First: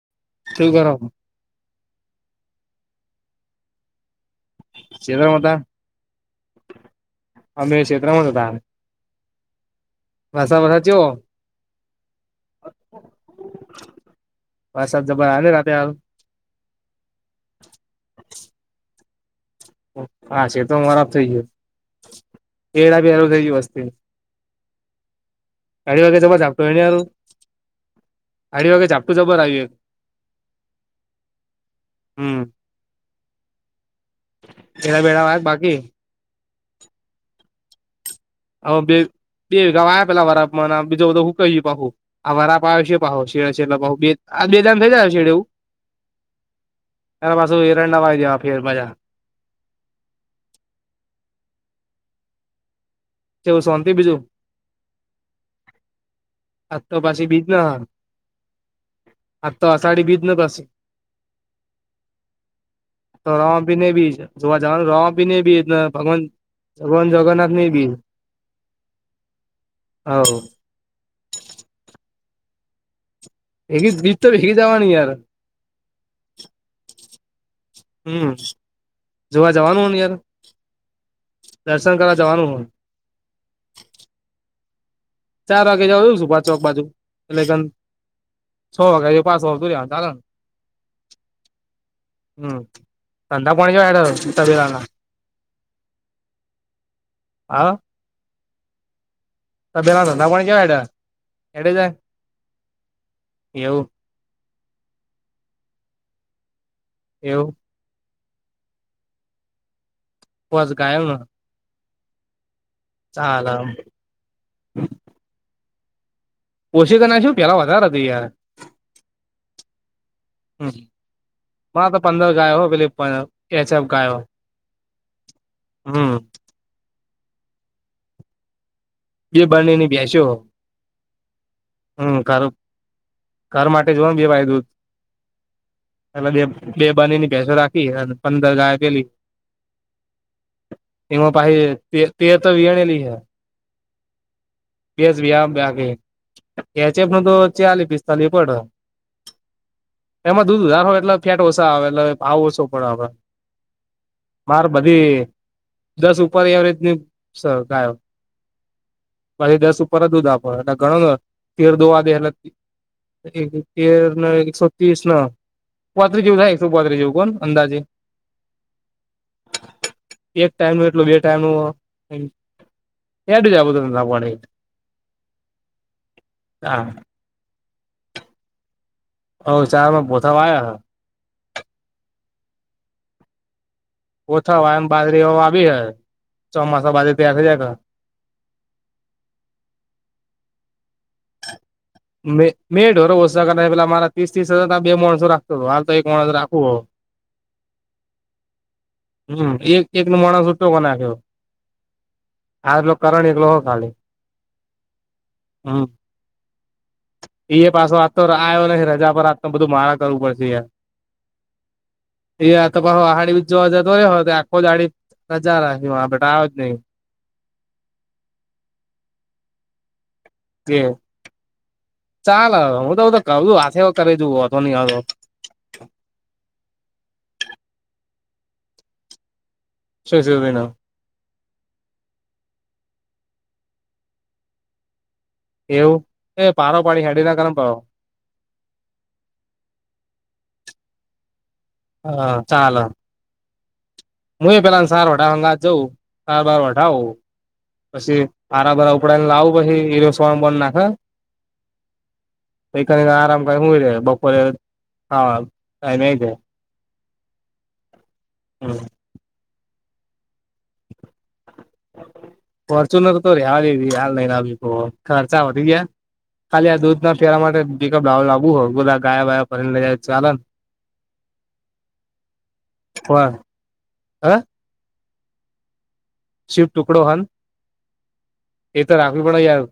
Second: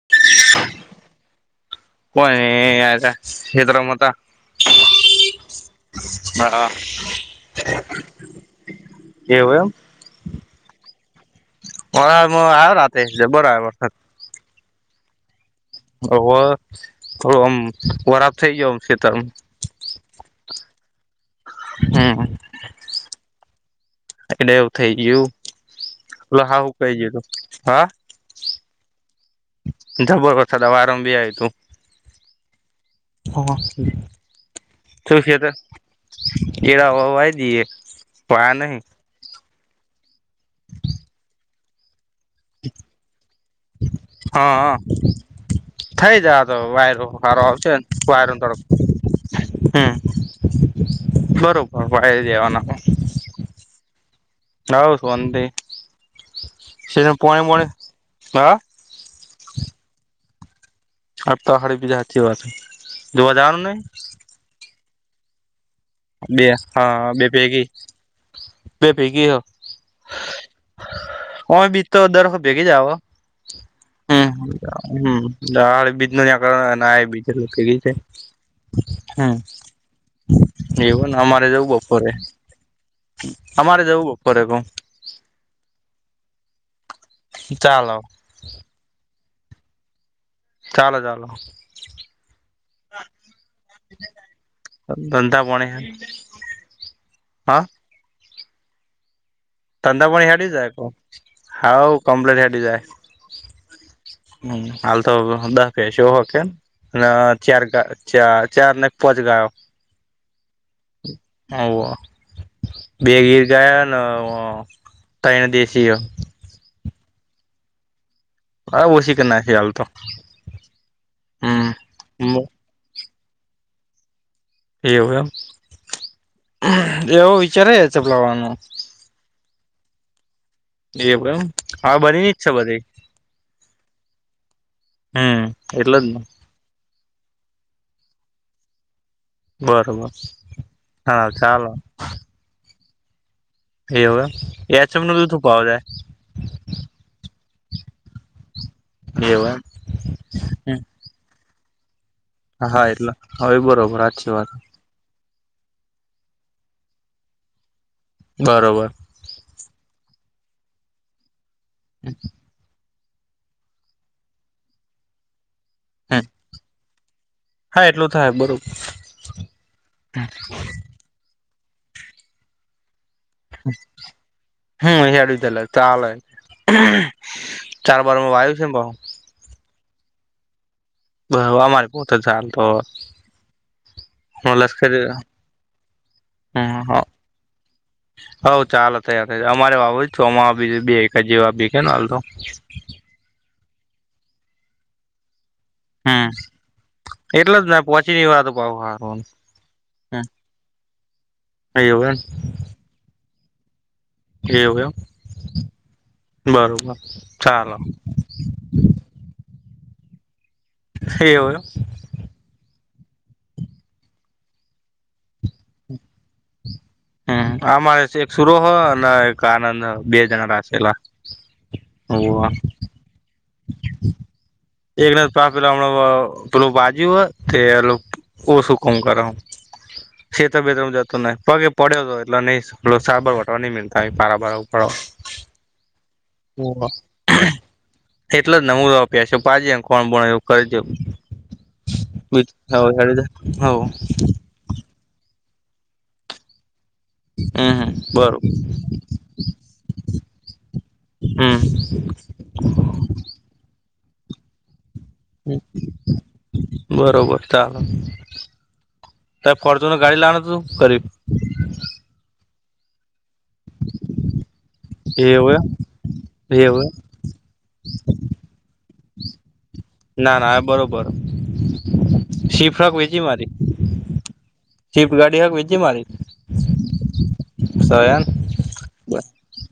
[inaudible] શું કરો? [unintelligible] [unintelligible] હતા. હા અમે ક્ષેત્ર માં જ હતા. કેવું એમ. [unintelligible] [unintelligible] વરસાદ જબર આવે રાતે હાર [unintelligible] થોડું આમ વરાફ થઈ ગયું આમ ખેતર. હા છેે તો [unintelligible] થઇ ગયું. હમ [unintelligible] એટલે એવું થઇ ગયું. અઢી વાગે જબર ઓલું હાવ ઝાપટું એને હારું ગયું તું હા. અઢી વાગે ઝાપટું જબર આવ્યું એક [unintelligible] હમ્મ. હા. એડા બેડા શું થયું વાયા તું? બાકી કેળા હવે વાઈ દઈએ. વાયા નહીં [unintelligible] બીજું બધું હૂકાઈ [unintelligible] હા [unintelligible] થઈ જા તો [unintelligible] તારા પાછું એરંડા વાવી દેવા ફેર પાછા હમ્મ. બરોબર [unintelligible] કેવું શાંતિ બીજું? નાવ શંત આજ સ તો પાછી બીજ પોણી ના પોણી હ. આજ તો અષાઢી બીજ ન પાસે અ તોહાડી બી જતી વાત, તો જોવાજનું રામાપીર નહી? ને બીજ જોવા જવાનું રવા પીને બી બે હા બે ભેગી બે ભેગી. હવ કોય બી તો દરસો ભેગી જાવ. ભેગી હ, તો ભેગી બીજ જવાની યાર ન બીજ થઈ ગય હમ છે. જોવા જવાનું હો ને યાર. એવ અમારે જવ બ ફોરે. હમ અમારે જવું ઉપરે કો. ચાર વાગે જવાું છું પાંચ વાગ બાજુ એટલે કે ચાલો છ, વાગ્યા પાંચ વાગ્યા તો રહ ચાલે ને? ચાલો ચાલો. હમ ધંધા પાણી કેવા હેડે તબેલા ના દંધા પાણે છે. હા? તબેલા ના તંદાપણી ધંધા પાણી હેડી કેવા જાય હેડે ક, હેડે હા જાય કમપ્લેટ હેડી જાય. એવું? હ હાલ તો દસ પ છે, એ હો કે એવું ચાર ચાર ચાર ને એક પોચ ગાયો. કોસ ગાયો ન. હ બે ગીર ચાલે ગયાને તને દેશી. ઓછી કર ના શું પેલા વધારારે હતા યાર. હરે ઓછી કે ના શ હાલ તો. હમ્મ, હમ્મ માં તો પંદર હમ ગાયો પેલી એચ એફ ગાયો. કે એવું હમ એમ એવો વિચારે ચપલાવાનું. બે બનેની બેસ્યો. એ પણમ હા હમ બની ની જ ખરું છે બધી. ઘર માટે જોઓ ને બે બાય દૂધ, હમ જ ને એટલે બે બે બાની ની ભેસો રાખી અને પંદર ગાય પેલી. બરોબર હા, એમાં ચાલ. પાછી તેર તો વણેલીઈ હ. એયો? બાકી એચફ ન તો ચાલી પિસ્તાલી પડ. એવું એમ. એમાં દૂધ વધારો એટલે ફેટ ઓછા આવે એટલે ભાવ ઓછો હા પડે હા આપડે એટલે હવે બરોબર હાચી વાત માર બધી દસ ઉપર એવરેજની સ ગાયો. બરોબર. પાહિ દસ ઉપર જ દુંધ આપો એટલે ઘણો તેર દોવ આગે એટલે એક તેર ના એકસો ત્રીસ ના. હમ પાત્રી જેવુ થાય એકસો પાત્રી જેવું કોણ અંદાજે. હા, એટલું થાય બરો એક ટાઈમ નું એટલ બે ટાઈમ નું એડ જાએ બધું લાગવાન. હમ્મ, હેડુ તલે ચાલે હા ચાર બારમાં વાયુ છે એ ભ અહ ચારામાં પોથા આવ્યા હ. બ અમારે પોતે જાલ તો. હું ઓછા વાયન લશ્કરી બાજરી એ આવી હ ચોમાસા બાદ એથી જાય. હઉ ચાલો થયાાર થયા અમારે વાપ ચોમાી બે એક જેવા બીખે ના હાલ તો. જા કરે પેલા મારા ત્રીસ તસજાર બે માણસો રાખતો હતો હ. તા એક હમ માણસ રાખું એટલે જ ને પહોંચી ની વાર તો પાવ હારું હમ્મ એક. એક નો માણસ ઉટો કો નાખ્યો. આયો એમ. આજલો કરણ એકલો હો ખાલે. એવું એમ બરોબર. એ ચાલો પાછો આતો આવ્યો નથી રજા પર આતો બધું મારા કરવું પડતી હે. એવું હે. એ તો પ હાડી બી જોજ તોયો હો આખો દાડે રજા રાહે આવજ આયો નહી. હમ્મ આ મારે એક સુરો હો અને એક આનંદ હ. બે જણા રાખેલા હુવા. હ હું તો હ તો કું આેવા કરે દઉ વાંધો નહીં આવે હ. તેના તા પહેલા હમણાં હો પલો બાજુ હ તે ઓછું કામ કરે. શું શું શેતર બેતર માં જાતો નેહ. પગે પડ્યો તો એટલો નહી સાબર વટો નહ મતા પારા ભાર ઉપાડ. એવું એ પારો પાડી હાડી નાખમ પાવ. એટલો ને હું પૈસો પાજે કોણ બોણ એવું કર દઉ. હા ચાલ હઓ. હું એ પેલા સાર વઢાવા ગા જઉં સાર બાર વાર વઢાઊં. હમ પછી બરોબર હરા ભરા ઉપડાવને લાવું પછી એરોસવાનું બંધ નાખડે. હમ એ કલ ને આરામ કઈ હુઈ રે બપોરે હા અહીં નહીં કે. બરોબર ચાલો. હમ્મ. તે ફોર્ચુનર ગાડી લાને તું કરીબ. ફોર્ચ્યુનર તો આલ એવી હાલ નહી આવી હો. ખર્ચા એવું વધી ગયા એમ ખાલી એવું આ એમ દૂધ ના ફેરા માટે જે ભાવ લાવવું હોય બધા ગયા વા ફરીને લ જાય. ચાલન ના ના બરોબર શીફ્રક વેચી મારી. હા. ચીપ ગાડી હક વચે મારી. શિવ ટુકડો હ. શયન. એ તો રાખવી પડે યાર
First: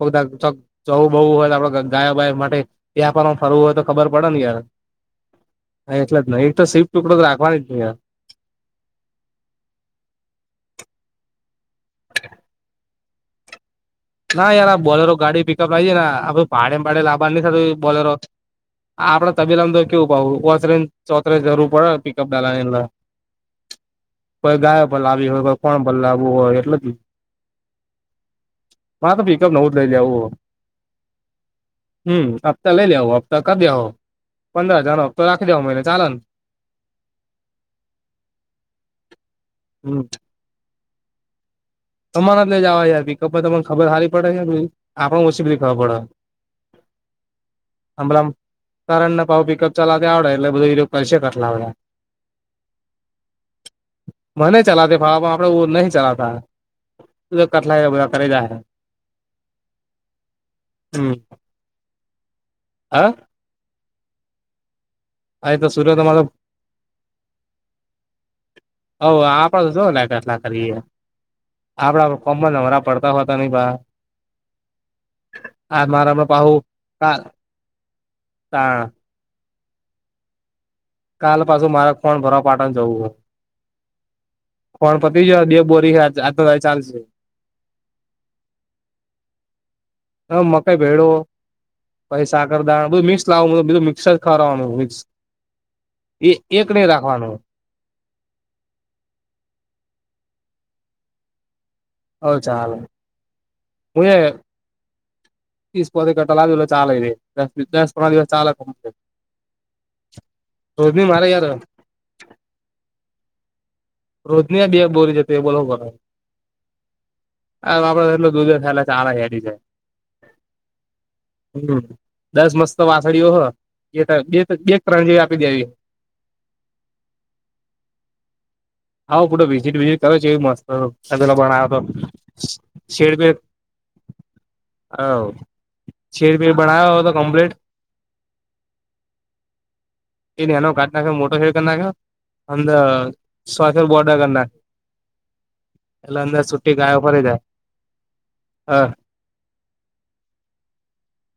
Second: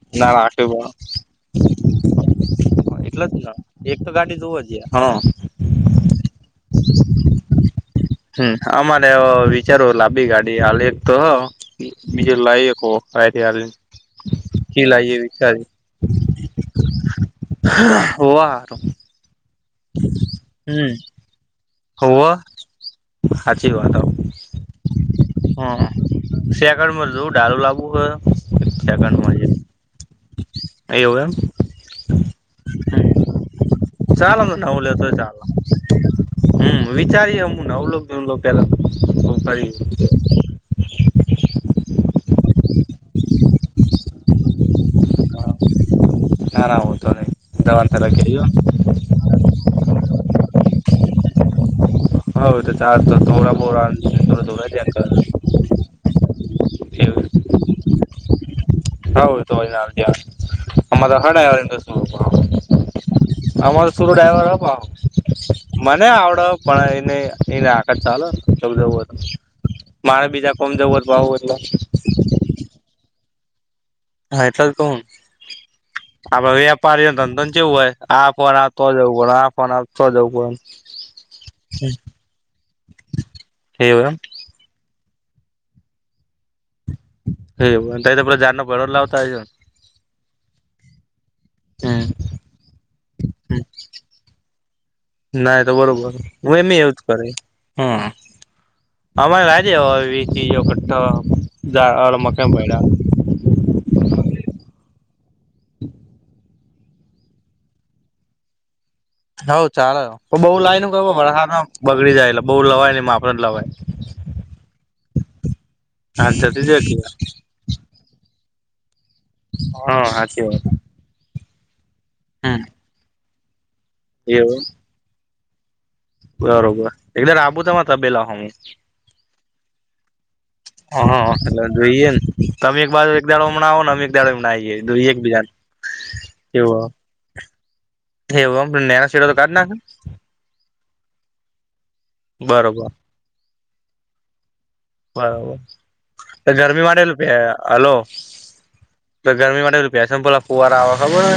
જવું બવુ હોય આપ ગયા બાય માટે. તએ પણ એટલે આપણ જ ને ફરવું હોય તો એક ખબર પડે ગાડી ને યાર. જોવ જ હા હા એટલે જ નહી એક તો સિફ ટુકડો તો રાખવાનો જ ન. હમ્મ, અમારે એવો વિચારો લાભી ગાડી હાલ એક તો. બીજે લાઇ હકો. ના યાર બોલેરો ગાડી પીકઅપ લ જે ને આપે ભાડે ભાડે લાબારની બોલેરો. આ હોવ હારું આપડડા તબીલામાં તો કેવું ભાવુ ઓતરે હમ ચોતરે જરૂર પડે પિકઅપ ડાવાની અંદર. હાચી વાત હાવો. લાવી હોય કોઈ કોણ પર લાવવું હમ હોય એટલે જ. શેકળ મ જો ડાળું લાવવું હોય. મા તો સેકન્ડમાં પિકઅપ નવુંજ લઈ લે આવું. હમ. હમ હફતા લે લે હફતા કર દ્યા હો. ચાલ નવ લેતો ચાલ. ને હમ વિચારીએ હું અવલોકલો પેલા કરી. હમ તમારા જને જવા યાર પિકપ તમને ખબર સારી પડે આપણને ઓછી બધી ખબર પડે. ના ના હો તો નહી. દવા તરફ હમળં ગયો કારણ ને પાાવ પિકઅપ ચલાવતા આવડે એટલે બધું કરશે કરટલા આવડે. હ તો આ તો થોડા બોરાો ધોડા. આપ નહી ચલાતા. [unintelligible] કથલાઈ કરે જા હૈ. તો તો હાડાવર શું. હા તમામારો શર ડ્રાઈભર હ પા. અરે તો સુરત મને અમારો આવડ પણ એને એને આખત ચાલ જવું હત. આપડ તો શું લાગેટ. કોમ જવર ભાવ ઉપ. [inaudible] આપડા કોમન હમરા પડતા હોતા નહિ ભ. હા એટલે જ કહું મારામાં પાહુ આપડે વેપારીઓ કા ધંધો ચેવું હોય આ ફર આ ફર એવું. પોણા પણ આપતો જઉ પણ. કાલ પાછું મારે કોણ ભર પાટણ જવું હો. પડે એવું કોણ પતિ જ દે બોરી આજ તો ચાલશે. હેવ અંતઈ જાન બરોર લ આવતા જ. હ મકાઈ ભેડો ને હમ પછી સાકરદાણા બધું મિક્સ લાવું બધું મિક્સ જ ખ મિક્સ. ના તો બરોબર એ હું એક એમ નહી એવુંજ કર. રાખવાનું હમ અમારે લે આવીવી ત્રીજોખ. જાાય ઓ હ મક્યા ચાલે ભડા. હું. તસ પોતે કેટલા આ દ ચાલસ ચાલ ક. હઉ ચાલે પણ બઉુ લાઈનું ક મારે યાર વરસાામાં બગડી જાય એટલે બઉ લવાય ને માપડ જ લવાય. રોજની બે બોરી જતી એ બોલો બ. હ હા જતી જ આપડે એટલ દૂધ થલા ચારા હેરી છે હા સાચી વાત હમ. દસ મસ્ત વાસળીઓ હ એ બે એવું બે ત્રણ જેવી આપી દેવી. બરોબર એકદર આબુતામાં તબેલા હો હું. આવો પૂટો વિઝિટ વિઝિટ કરો છે એવી મસ્ત હા પેલો એટલે બનાવ તો જોઈએને તમે એક બાજુ એક શેડબેડ દાડો હમણાં આવ નેમે. ના એક બીજા. શેર પીર બનાયાય તો કમ્પ્લીટ. એમ નાના શીડ તો કાઢ નાખે. એ નો કાઢના મોટો શેડ કરના બરોબર અરો બોડર કરના. બરોબર ગરમી ગાયો માટેલું પ ફરી જાય હલો. હ તો ગરમી માટે એપ્યા છે ને પોલા પુવાર આવે ખબર હો.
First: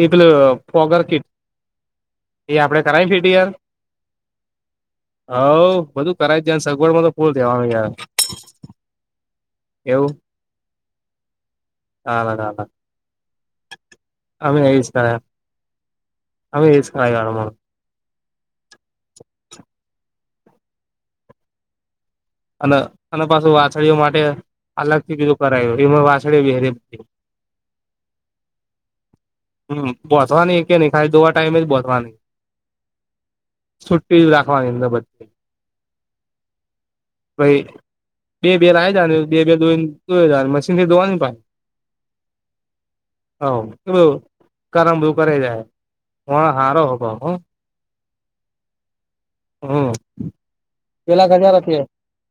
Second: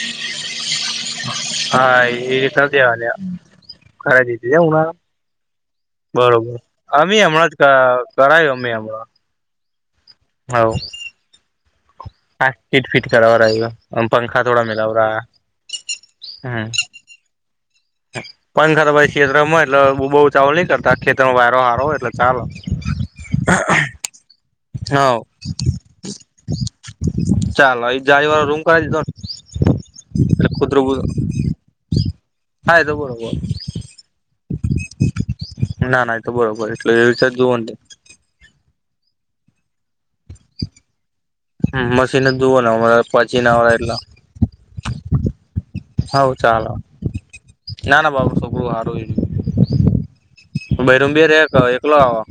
એ પેલું ફોગર કીટ હા એ આપડે કરાવી સધ્યાવાલ્યા. ખરા દીધજ હણા. હઉ બધું કરાઈ જાય ને સગવડ માં તો ફૂલ દેવાનું યાર. કરાયો અમેમો. એવું. હવ. હાલ આ હાલ ફિટ ફિટ કરાવ પંખા અમે થોડા એજ મલાવ હમ. આઈગાડુમા. પંખર ભાઈ કષેત્ર માં એટલે બહુ ચાવોલી કરતા ખેતમાં વારો હારો એટ. અને અને પાછું વાછડીઓ માટે હ અલગથી બીધું કરાયું એ વાછળ વહેરી. ચાલ જાણીવારો રૂમ કરાવીદીધો. હમ બોંસવાની કે નહી ખાયદોવા ટાઈમે જ બાધવાની. હા તો બોબો. અંદર બધી ના ના એ તો બરોબર એટલે એવી રીતે જોવ. બેર આ જા બેર દોઈ દો મીન થી દોવાની ભ. હ મશીનને દુવ ના પછી ના આવ હવ એટલા. બધું કરમ બધું કરે જાય. હા માણહ ચાાલ હારો હ પણ હો ના ના બાબુ છોપડું હારું. હમ પેલા ભૈરુંબિર એક કરતા નથી એકલો આવે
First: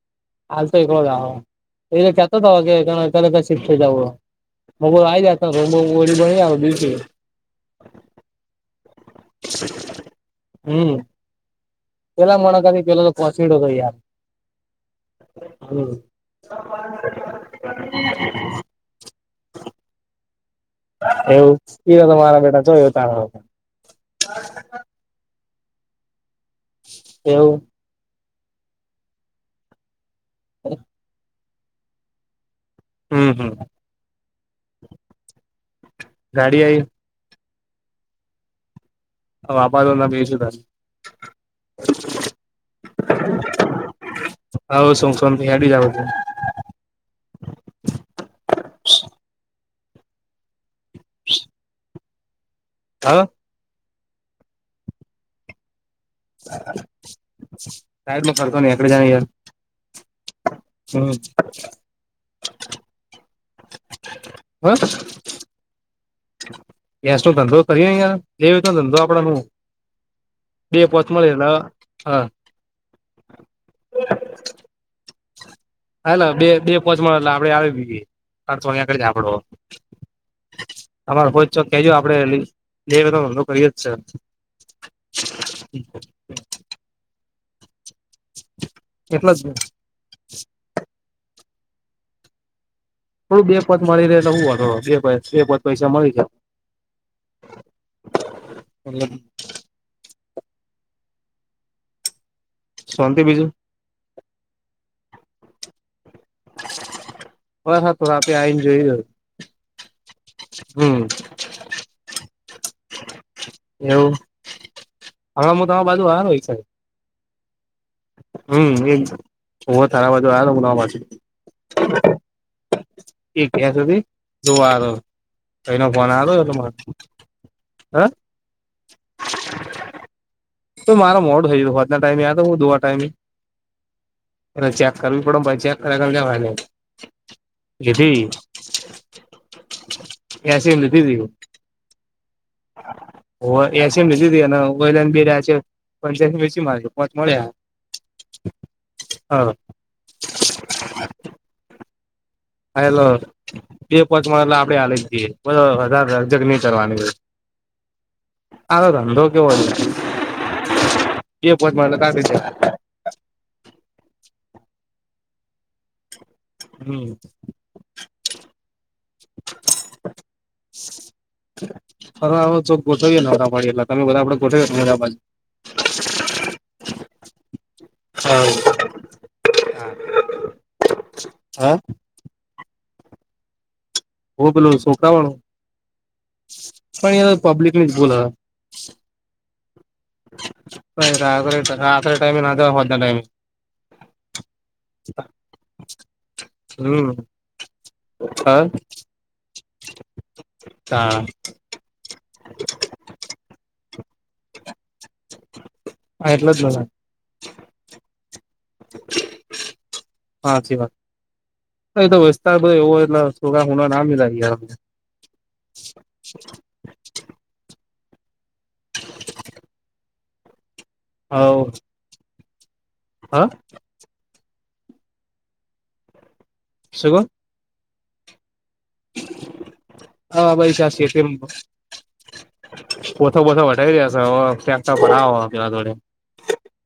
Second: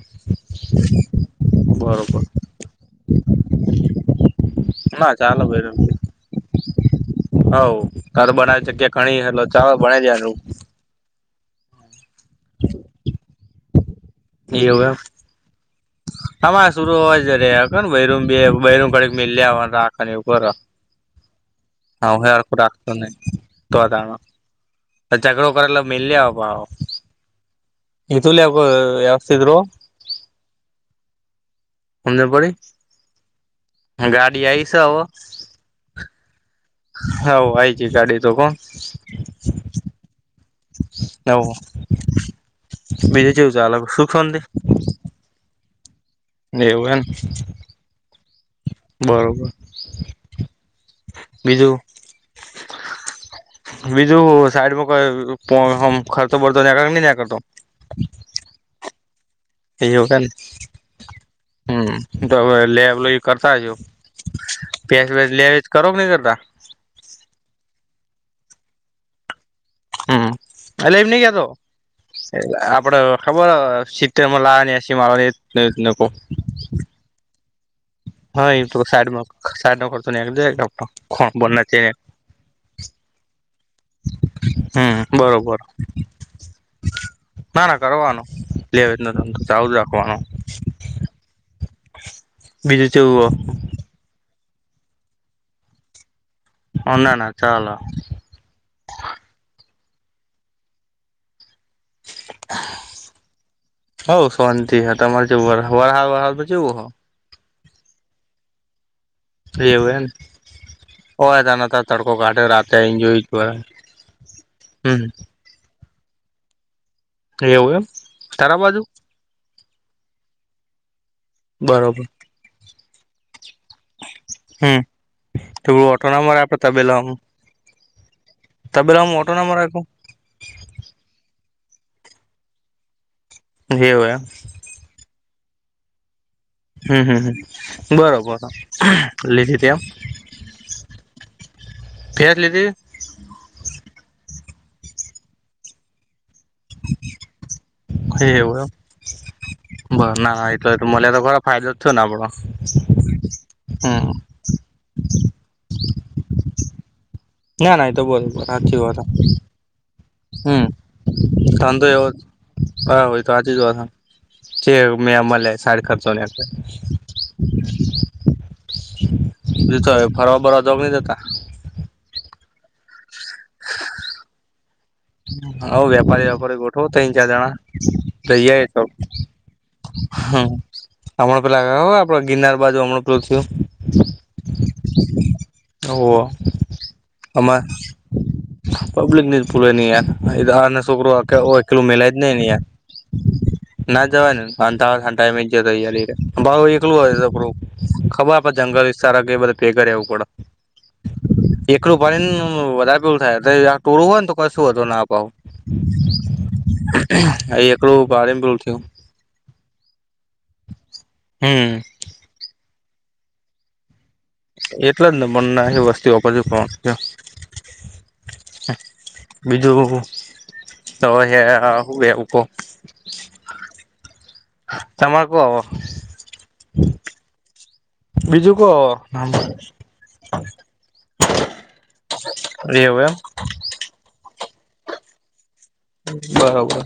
બરોબર. શુ કહોકે તરદ લિફટ થઈજવુ ના હે ચાલો તો બૈરું આવી જાવી બીજુ શુ. હવ ઘર બનાવે જગ્યા ખણી એટ ચાવ બનાવી દેવાનુ. હમ પેલા મણકાથી પેલા તો પહોચીડ્યો હતો યાર. એવુ એમ. હમ આમારે શરૂ હોવા જ રહ ને બ રમ બ રમ કડીક મિ લ્યાવાનું. રાખને એવું ઉભારો. એવું તો મારા બેટા જો રાખતો એવું નઈ તણ. તો ચકડો કરલા મલ્યો પાવે. એવું. ધુલ્યાકો વ્યવસ્થ્રું. [unintelligible] હમજન પડી. હમ હમ. ગાડી આવી છે હવે. ગાડી આઈ. હ આય છે ગાડી તો હો. હવે આ આપાારો ના બે શું સત. હવ બીજું જોવું છે સુખ શાતિ. હવ સુખ શાતી હેડી આવે છે. એવ એ બરોબર. બીજું. હા. બીજું સાઈડમાં કોઈ ખર્ચો પડતો નીકડી ત્યાં કાતો. સાહેબ ફડતો નને એક જાર. વક હમ લેબ લ. કરતા છેું હ પેસ વે લે વેજ કરો કે નહી કરતા. ગેસ નો ધંધો કરીાર લેવી તો ધંધો આપણા ન. હમ એટ એમ નઈ ગયા તો હા આપડે. ખબર સીત લાની આસી માન. હ બે પોચમાંટ આપડે આવી. હા સા એ તો અહિયાં જ સાઈડમાં આપડો સાઈડ નો ખર્ચો નીકળી જાય તમારે હો ખ કેજો આપડે. એ બધ ધંધો કયુ જ છે. હમ બરોબર. ના ના કરવાનું લે એટલે જ ચજ રાખવાનો. બીજું ચવઓ. પત મળી રહેે એટલે શું હતો બે પ જ પૈસા મળી જાય. હનાના ચાલ. હમ. [inaudible] શાંતિ બીજું. હઉ શાંતિ હ તમારે જે વરાહ વ તો જેવું હ. બ હા તો રા આપે આવીને જોઈ. એવું હમ હોતા ના હતા તડકો કાઢે રાતે એન્જોય. એવું હવે હ તો આ બાજુ હાર હોય છે. એવું એમ. તારા હમ બાજુ એક હો તારા બાજુ આવ ઉના પાછી. બરોબર. એ ક્યાં સુધી જોવા હમ કઈનો ઓટો ફોન ના આવો મરે આપડે તમારે. હા. ત બેલા હું ઓટો નામાં રાખમ. તો મારા મોડ થય હોના ટાઈમે દોવા ટાઈમે. હવય. એલે ચેક કરવી પડેમ ભછાઈ ચેક કરે કર જવા. હમ હમ હમ બરોબર લીધી ત આમ. એસી માં પર લીધી. એસીમ લધધ એ વલાને બી રહ્યા છે. મારી પોંચ મળ્યા એવું એમ હ હા બ ના ના એ તો ત મને તો ખરાબ. ફાયદો થયો ને આપણો. હ એલો બે પોચ આપડે હલી જ જઈએ બ વધજગ ન કરવાની. ના ના એતો બોબ હથીી આનો વા ધંધો કેવો છે હમ. બે પોંચ ખાંધો મળે એટલે એવ કાઢી દેવાય હા હોય. તો આ જ ચ મેં અમ સાડ ખર્ચવને. હમ ફરવા બરો જગણી જ. હાવે ચોક ગોઠવીએ ને અદરાવાાડી એટલા તમે બધા આપડે ગોઠવીમરાબા. હ વેપારી વેપારી ગોઠવ ન ચાર જણા તો ઈ સ. હ અમળ હ પલા હ આપ ગિનાર બાજુ અમળ પેલો થું. ઓ પેલો સુોખવાણું ઓહો પણ આમાં પબ્લિક ની જ બોલ. પબ્લિક ન જ ભૂલે ન આ હ રાત્રે છોકરોલું મલા જ ન ન. ટાઈમે ના જવાય હોજના ટાઈમે ના જવાનું ટાઈમે જય ભ એકલું હમ હોય તોું. ખબર આપે હા જંગલ વિ સારા કે બધ. વું પડે એકડું ભને વધારેવું થાય. ટોળું હોય ને તો કઈ શું હતું નાપાવ. એટલે જ ને અ એકડો બારે બલ થયો. હા છેી વાત. હમ. એ તો વસ્ાર એવો એટ સુગા હુણા ના મિલા. એટલે જ ને બને એ વસ્તી ઉપ પર પહોંચ. બીજું. તો હવેકો. હા. તમામાકુ આવ. શગો. બીજું કો. હા ભાઈ ત્યાં શેતી રવ એમ. દક દોડે. બરોબર.